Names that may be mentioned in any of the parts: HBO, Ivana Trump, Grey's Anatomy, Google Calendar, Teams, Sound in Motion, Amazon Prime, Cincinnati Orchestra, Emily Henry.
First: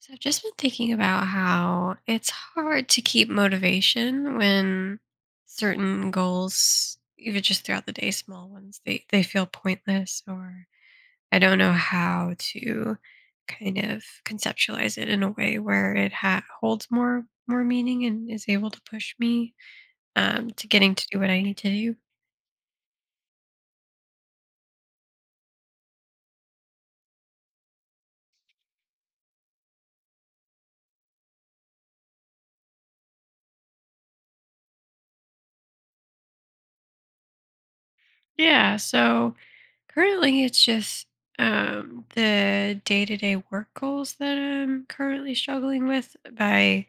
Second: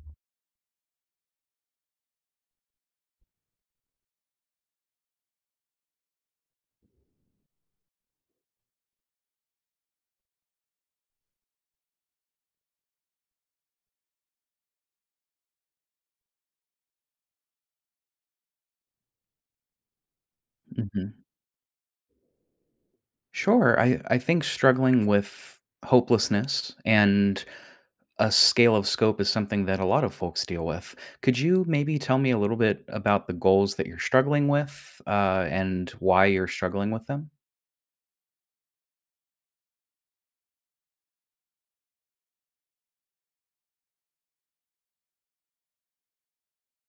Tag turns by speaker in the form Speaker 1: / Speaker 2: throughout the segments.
Speaker 1: So I've just been thinking about how it's hard to keep motivation when certain goals, even just throughout the day, small ones, they feel pointless, or I don't know how to kind of conceptualize it in a way where it holds more meaning and is able to push me to getting to
Speaker 2: Mhm.
Speaker 1: do what I need to do.
Speaker 2: Sure. I think struggling with hopelessness and a scale of scope is something that a lot of folks deal with. Could you maybe tell me a little bit about the goals that you're struggling with and why you're struggling with them?
Speaker 1: Yeah, so currently it's just the day to day work goals that I'm currently struggling with by.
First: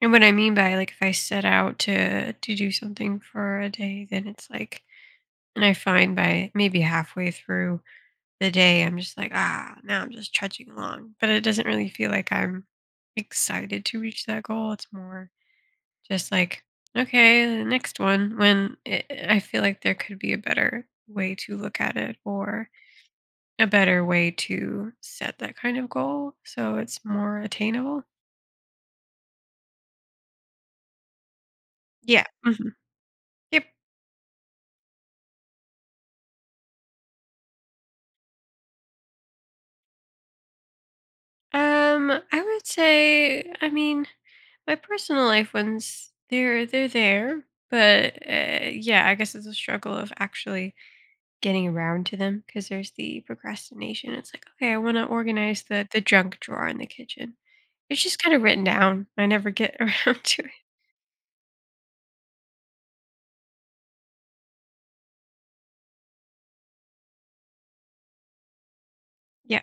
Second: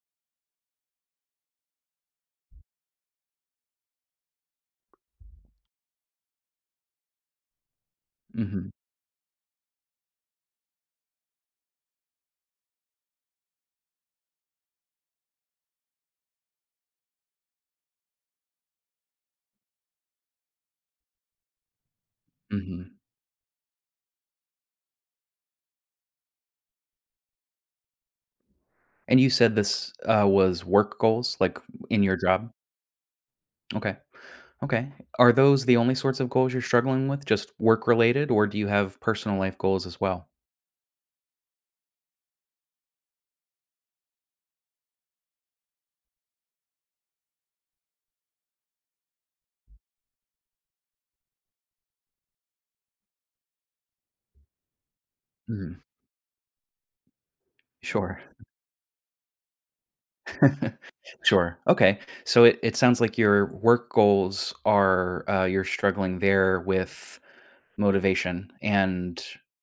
Speaker 1: And what I mean by, like, if I set out to do something for a day, then it's like, and I find by maybe halfway through the
Speaker 2: Hmm.
Speaker 1: day I'm just like, ah, now I'm just trudging along. But it doesn't really feel like I'm excited to reach that goal. It's more just like, okay, the next one when it, I feel like there could be a better way to look at it, or
Speaker 2: Hmm.
Speaker 1: a better way to set that kind of goal so it's more attainable.
Speaker 2: And you said this was work goals, like in your
Speaker 1: Yeah.
Speaker 2: job?
Speaker 1: Hmm. Yep.
Speaker 2: Okay. Okay. Are those the only sorts of goals you're struggling with, just work related, or do you have personal life goals as well?
Speaker 1: I would say, I mean, my personal life ones, they're there, but yeah, I guess it's a struggle of actually getting around to them because there's the procrastination. It's like, okay, I want to organize
Speaker 2: Mhm.
Speaker 1: the junk drawer in the kitchen. It's just
Speaker 2: Sure.
Speaker 1: kind of written down. I never get around to it.
Speaker 2: Sure. Okay. So it sounds like your work goals are, you're struggling there with motivation, and
Speaker 1: Yeah.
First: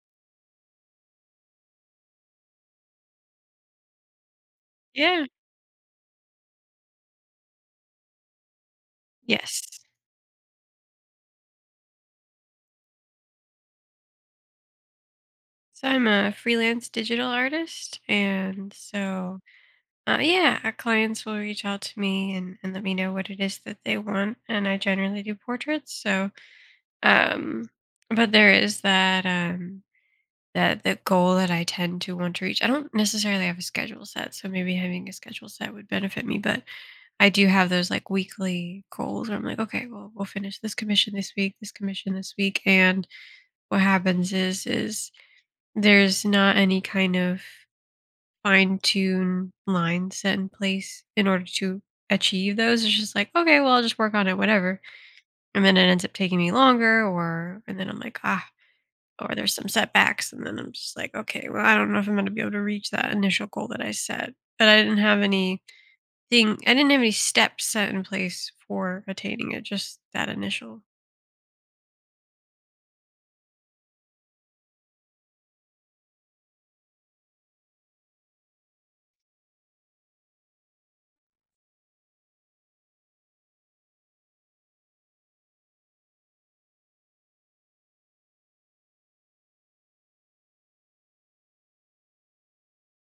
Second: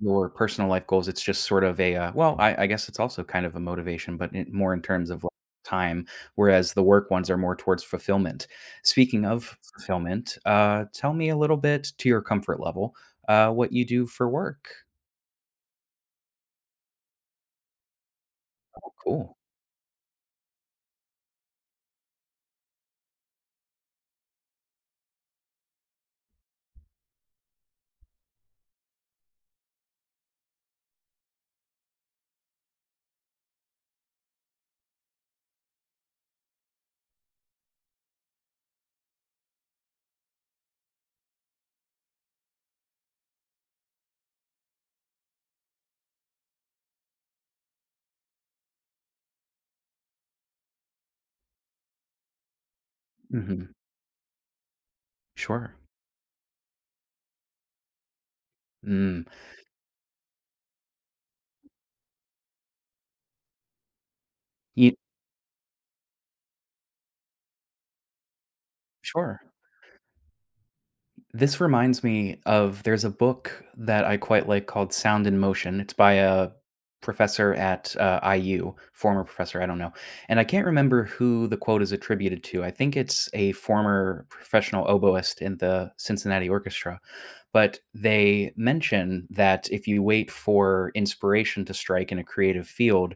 Speaker 2: your personal life goals, it's just sort of a, well, I guess it's also kind of a motivation, but more in terms of
Speaker 1: Yeah.
Speaker 2: like time, whereas the work ones are more towards fulfillment. Speaking of
Speaker 1: Yes.
Speaker 2: fulfillment, tell me a little bit to your comfort level, what you do for work.
Speaker 1: So I'm a freelance digital artist, and
Speaker 2: Oh, cool.
Speaker 1: so uh, yeah, our clients will reach out to me, and let me know what it is that they want, and I generally do portraits. So, um, but there is that that the goal that I tend to want to reach. I don't necessarily have a schedule set, so maybe having a schedule set would benefit me. But I do have those, like, weekly goals where I'm like, okay, well, we'll finish this commission this week, this commission this week, and what happens is there's not any kind of fine tune lines set in place in order to achieve those. It's just like, okay,
Speaker 2: Hmm.
Speaker 1: well, I'll just work on it, whatever. And
Speaker 2: Sure.
Speaker 1: then it ends up taking me longer, or, and then I'm like, ah,
Speaker 2: Mm.
Speaker 1: or there's some setbacks. And then I'm just like, okay, well, I don't know if I'm going to be able to reach that initial goal that I set. But I
Speaker 2: You,
Speaker 1: didn't have anything, I didn't have any steps set in place for
Speaker 2: sure.
Speaker 1: attaining it, just that initial.
Speaker 2: This reminds me of there's a book that I quite like called Sound in Motion. It's by a professor at, IU, former professor, I don't know. And I can't remember who the quote is attributed to. I think it's a former professional oboist in the Cincinnati Orchestra. But they mention that if you wait for inspiration to strike in a creative field,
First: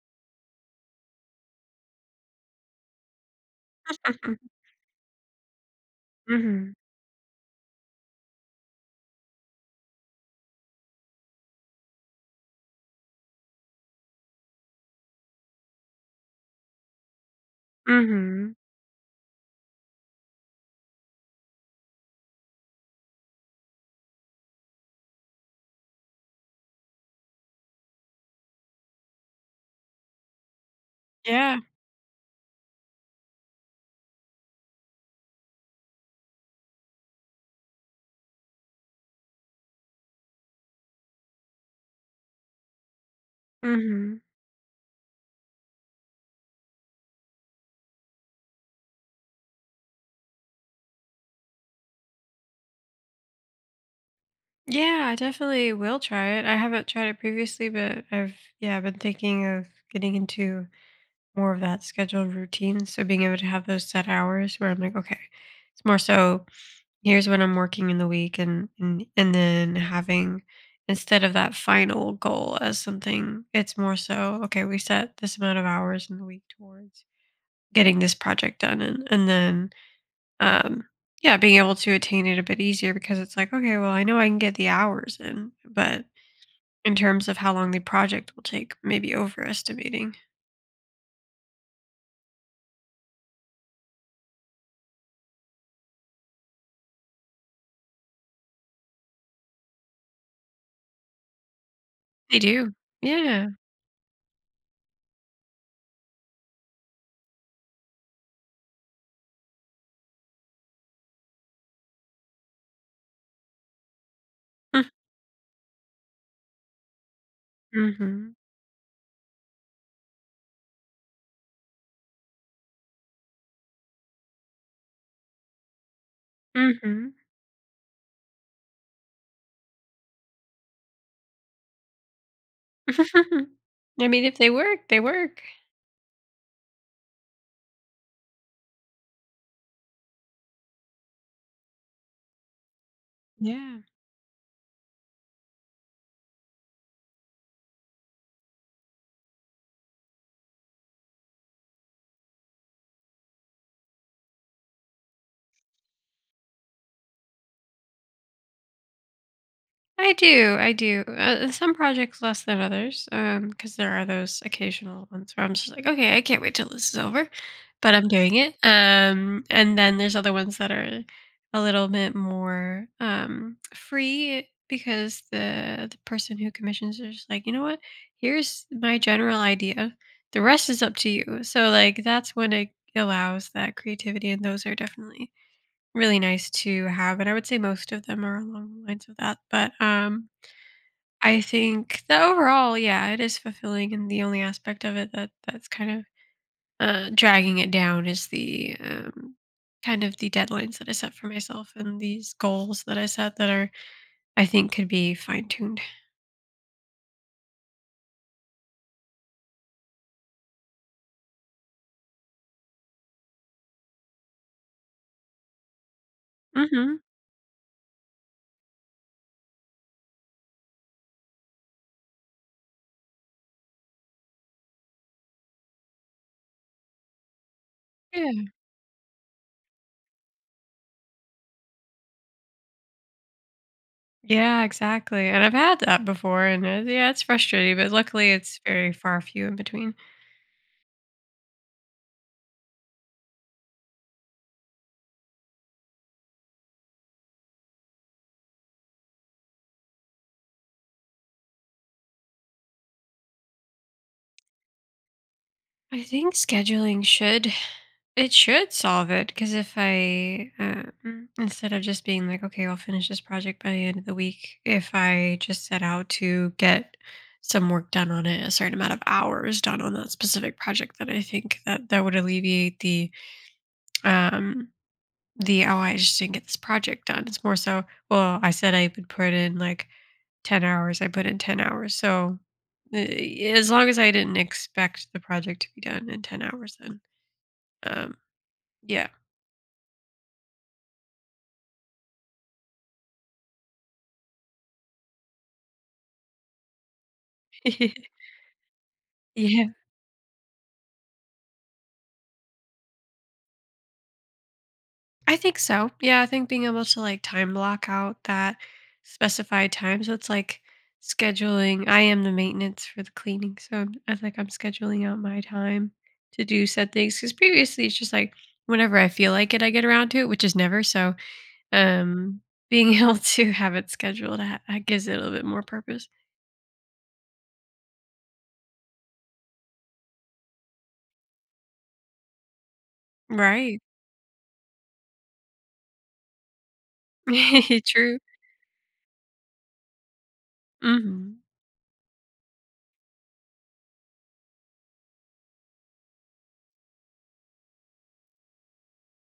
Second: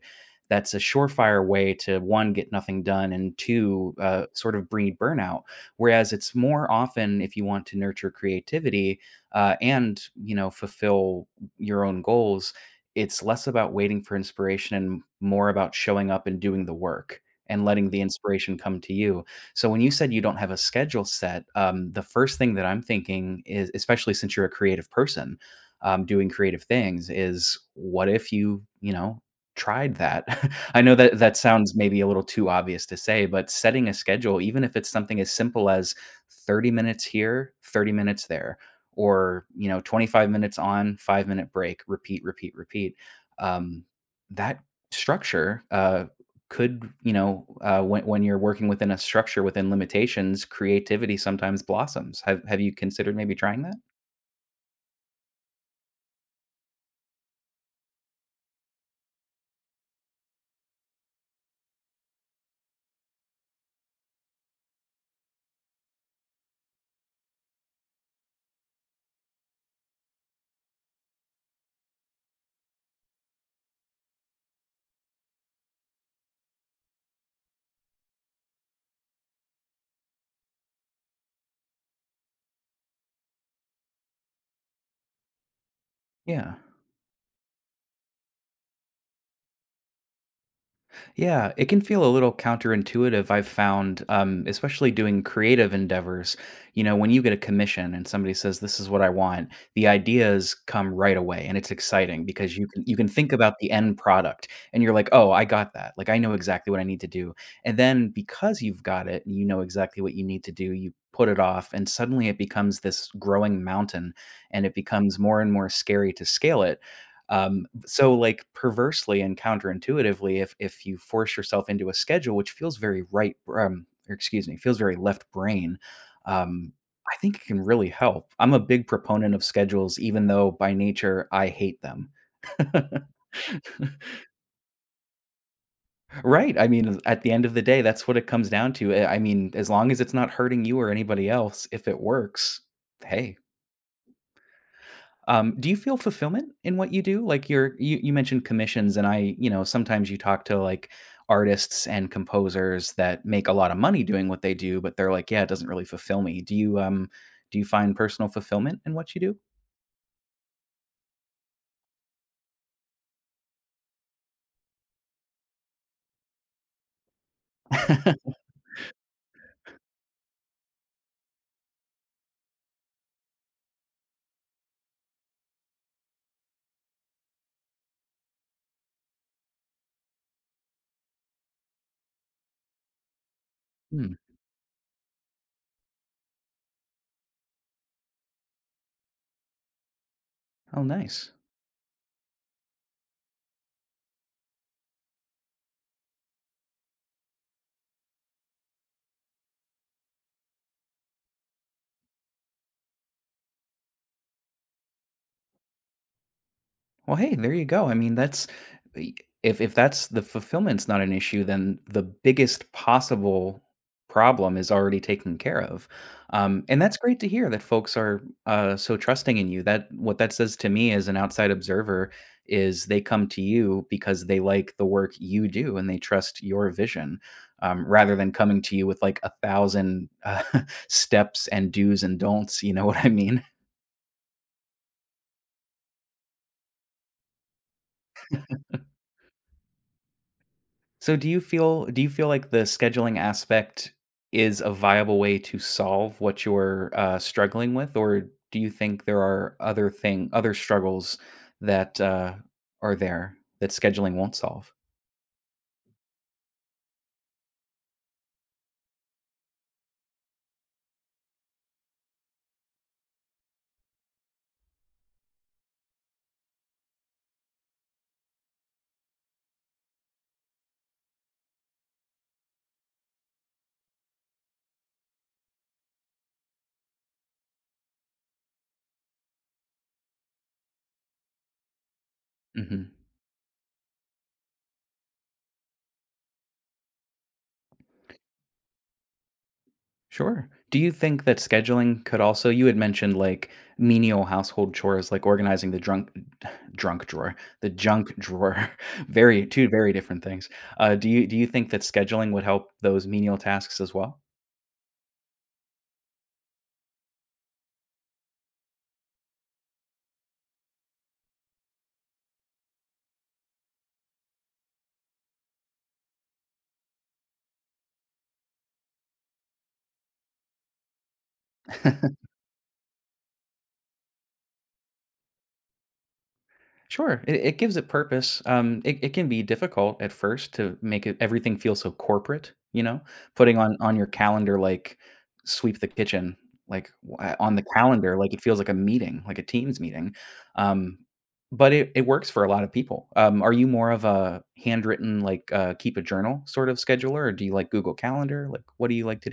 Speaker 2: that's a surefire way to, one, get nothing done, and two,
Speaker 1: Hmm.
Speaker 2: sort of breed burnout. Whereas it's more
Speaker 1: Hmm.
Speaker 2: often if you want to nurture creativity, and you know, fulfill your own goals, it's less about waiting for inspiration and more about showing up and doing the work and letting the
Speaker 1: Hmm.
Speaker 2: inspiration come to you. So when you said you don't have a schedule set, the first thing that I'm thinking is, especially since you're a creative person, doing creative things, is what if you, you know, tried that. I know that that
Speaker 1: Yeah.
Speaker 2: sounds maybe a little too obvious to say, but setting a schedule, even if it's something as simple as 30 minutes here, 30 minutes there, or, you know, 25 minutes on, 5 minute break, repeat, repeat, repeat. Um,
Speaker 1: Hmm.
Speaker 2: that structure, could, you know, when you're working within a structure within limitations, creativity sometimes blossoms. Have you considered maybe trying that?
Speaker 1: Yeah, I definitely will try it. I haven't tried it previously, but I've, yeah, I've been thinking of getting into more of that scheduled routine. So being able to have those set hours where I'm like, okay, it's more so here's when I'm working in the week, and then having, instead of that final goal as something, it's more so, okay, we set this amount of hours in the week towards getting this project done, and then um yeah, being able to attain it a bit easier because it's like, okay, well, I know I can get the hours in, but
Speaker 2: Yeah.
Speaker 1: in terms of how long the project will take, maybe overestimating.
Speaker 2: Yeah, it can feel a little counterintuitive, I've found, especially doing creative endeavors. You know, when you get a commission and somebody says, "This is what I want," the ideas come right away, and it's exciting
Speaker 1: They
Speaker 2: because
Speaker 1: do.
Speaker 2: you can think
Speaker 1: Yeah.
Speaker 2: about the end product, and you're like, "Oh, I got that! Like, I know exactly what I need to do." And then because you've got it and you know exactly what you need to do, you put it off, and suddenly it becomes this growing mountain, and it becomes more and more scary to scale it, so
Speaker 1: Mm-hmm.
Speaker 2: like perversely and counterintuitively, if you force yourself into a schedule which feels very right, or excuse me, feels very left brain, um,
Speaker 1: Mm-hmm.
Speaker 2: I think it can really help. I'm a big proponent of schedules, even though by nature I hate them.
Speaker 1: I mean, if they work, they work.
Speaker 2: Right. I mean, at the end of the day, that's what it comes down to. I mean, as long as it's not hurting you or anybody else, if it works, hey.
Speaker 1: Yeah.
Speaker 2: Do you feel fulfillment in what you do? Like you mentioned commissions, and I, you know, sometimes you talk to like artists and composers that make a lot of money doing what they do, but they're like, yeah, it doesn't really fulfill me. Do you, um, do you find personal fulfillment in what you do?
Speaker 1: I do, I do. Some projects less than others, because there are those occasional ones where I'm just like, okay, I can't wait till this is over, but I'm doing it. And then there's other ones that are a little bit more free because the person who commissions is just like, you know what? Here's my general idea. The rest is up to you. So, like, that's when it allows that
Speaker 2: Hmm.
Speaker 1: creativity, and those are definitely really nice to have, and I would say most of them are along the lines of that. But
Speaker 2: Oh, nice.
Speaker 1: I think that overall, yeah, it is fulfilling, and the only aspect of it that that's kind of dragging it down is the kind of the deadlines that I set for myself and these goals that I set that are, I think, could be fine tuned.
Speaker 2: Well, hey, there you go. I mean, that's i- if that's the fulfillment's not an issue, then the biggest possible problem is already taken care of, and that's
Speaker 1: Hmm.
Speaker 2: great to hear that folks are, so trusting in you. That what that says to me as an outside observer is they come to you because they like the work you do and they trust your vision. Rather than coming to you with like a thousand, steps and do's and don'ts, you know what I mean?
Speaker 1: Yeah, exactly. And I've had that before, and it, yeah, it's frustrating, but luckily it's very far few in between.
Speaker 2: So do you feel like the scheduling aspect is a viable way to solve what you're, struggling with, or do you think there are other struggles that, are there that scheduling won't solve?
Speaker 1: I think scheduling should, it should solve it because if I instead of just being like, okay, I'll finish this project by the end of the week, if I just set out to get some work done on it, a certain amount of hours done on that specific project, then I think that that would alleviate um the oh, I just didn't get this project done. It's more so, well, I said I would put in like 10 hours. I put in 10 hours. So
Speaker 2: Mhm.
Speaker 1: as long as I didn't expect the project to be done in 10 hours, then um, yeah.
Speaker 2: Sure. Do you think that scheduling could also, you had mentioned like menial household chores like organizing the drunk drunk drawer, the junk drawer, very
Speaker 1: Yeah,
Speaker 2: two very different things. Do you think that scheduling would help those menial tasks as well?
Speaker 1: I think so. Yeah, I think being able to, like, time block out that specified time. So it's like scheduling. I am the maintenance for the cleaning. So I'm, I like I'm scheduling out my time to do said things. Because previously it's just like whenever I feel like it, I get around to it, which is never. So um being able to have it scheduled gives it a little bit more purpose.
Speaker 2: Sure, it gives it purpose. It can be difficult at first to make it, everything feel so corporate, you know, putting
Speaker 1: Right.
Speaker 2: on your calendar like sweep the kitchen, like on the calendar,
Speaker 1: True.
Speaker 2: like it feels like a meeting, like a Teams meeting. Um,
Speaker 1: Mhm.
Speaker 2: but it works for a lot of people. Are you more of a handwritten, like, keep a journal sort of scheduler, or do you like Google Calendar? Like, what do you like to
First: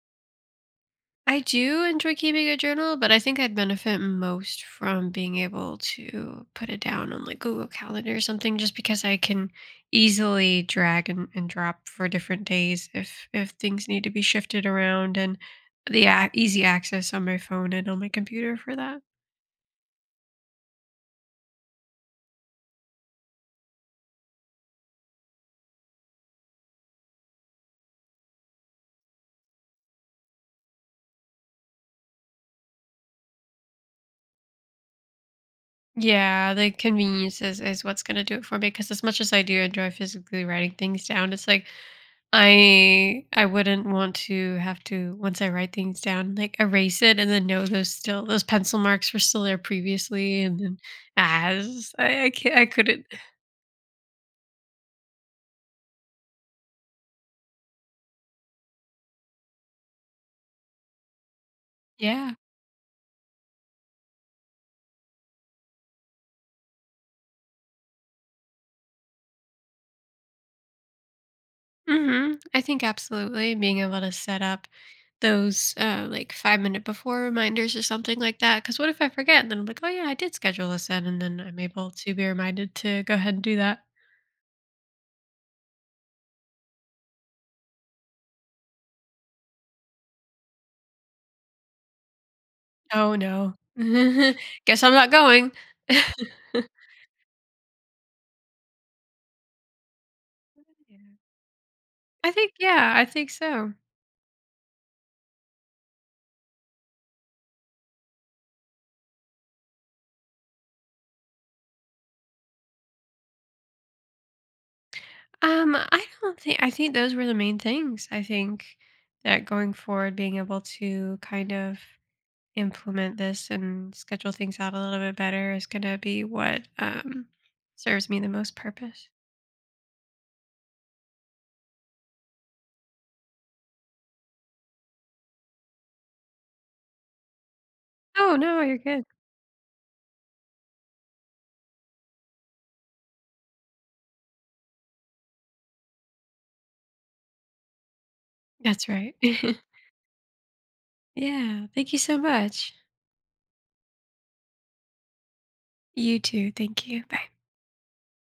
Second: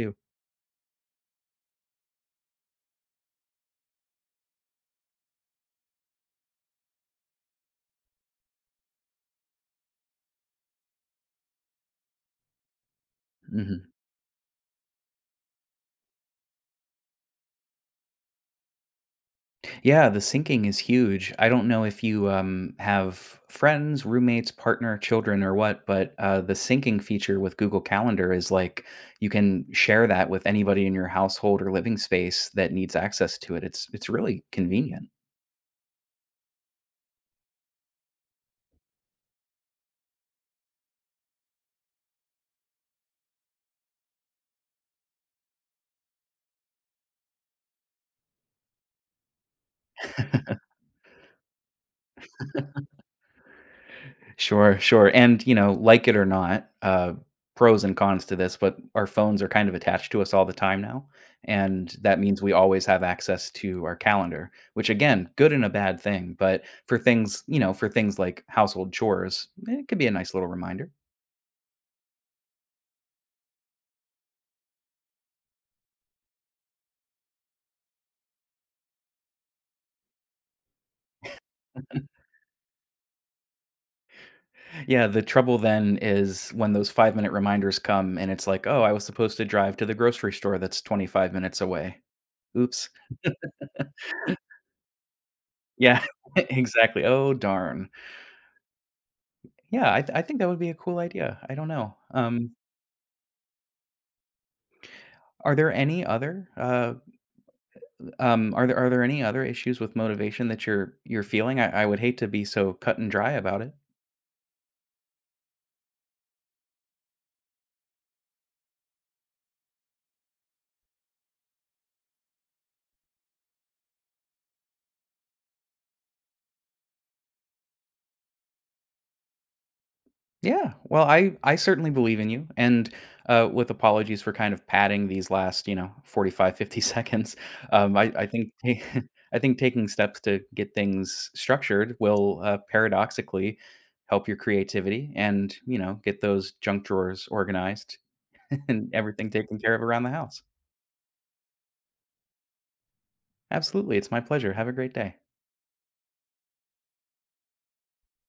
Speaker 1: I do enjoy keeping a journal, but I think I'd benefit most from being able to put it down on, like, Google Calendar or something just because I can easily drag and drop for different days if things
Speaker 2: do?
Speaker 1: need to be shifted around and the easy access on my phone and on my computer for that.
Speaker 2: Yeah, the sinking is huge. I don't know if you, have friends, roommates, partner, children, or what, but, the syncing feature with Google Calendar is like you can share that with anybody in your household or living space that needs access to it. It's really convenient.
Speaker 1: Yeah, the convenience is what's going to do it for me because as much as I do enjoy physically writing things down, it's like I wouldn't want to have to, once I write things down, like, erase it and then know those still those pencil marks were still there previously and then as I can't, I couldn't.
Speaker 2: Sure, sure. And, you know, like it or not, pros and cons to this, but our phones are kind of attached to us all the time now. And that
Speaker 1: Yeah.
Speaker 2: means we always have access to our calendar, which again, good and a bad thing. But for things, you know, for things like household chores, eh, it could be a nice little reminder.
Speaker 1: Mhm. I think absolutely being able to set up those, like, 5 minute before reminders or something like that because what if I forget? And then I'm like, "Oh, yeah, I did schedule this in," and then I'm able to be reminded to go ahead and do that.
Speaker 2: Yeah, the trouble then is when those 5 minute reminders come and it's like, oh, I was supposed to drive to the grocery store that's 25 minutes away. Oops.
Speaker 1: "Oh, no. Guess I'm not going."
Speaker 2: Yeah, exactly. Oh, darn. Yeah, I think that would be a cool idea. I don't know.
Speaker 1: I think, yeah, I think so.
Speaker 2: Are there any other, are there any other issues with motivation that you're feeling? I would hate to be so cut and dry about it.
Speaker 1: I don't think, I think those were the main things. I think that going forward, being able to kind of implement this and schedule things out a little bit better is going to be what serves me the most purpose.
Speaker 2: Yeah. Well, I certainly believe in you, and, with apologies for kind of padding these last, you know, 45-50 seconds, I
Speaker 1: Oh,
Speaker 2: think
Speaker 1: no,
Speaker 2: ta
Speaker 1: you're good.
Speaker 2: I think taking steps to get things structured will, paradoxically help your creativity and, you know, get those junk drawers organized.
Speaker 1: That's
Speaker 2: And
Speaker 1: right.
Speaker 2: everything taken care of around the house.
Speaker 1: Yeah. Thank you so much.
Speaker 2: Absolutely, it's my pleasure. Have a great day.
Speaker 1: You too. Thank you. Bye.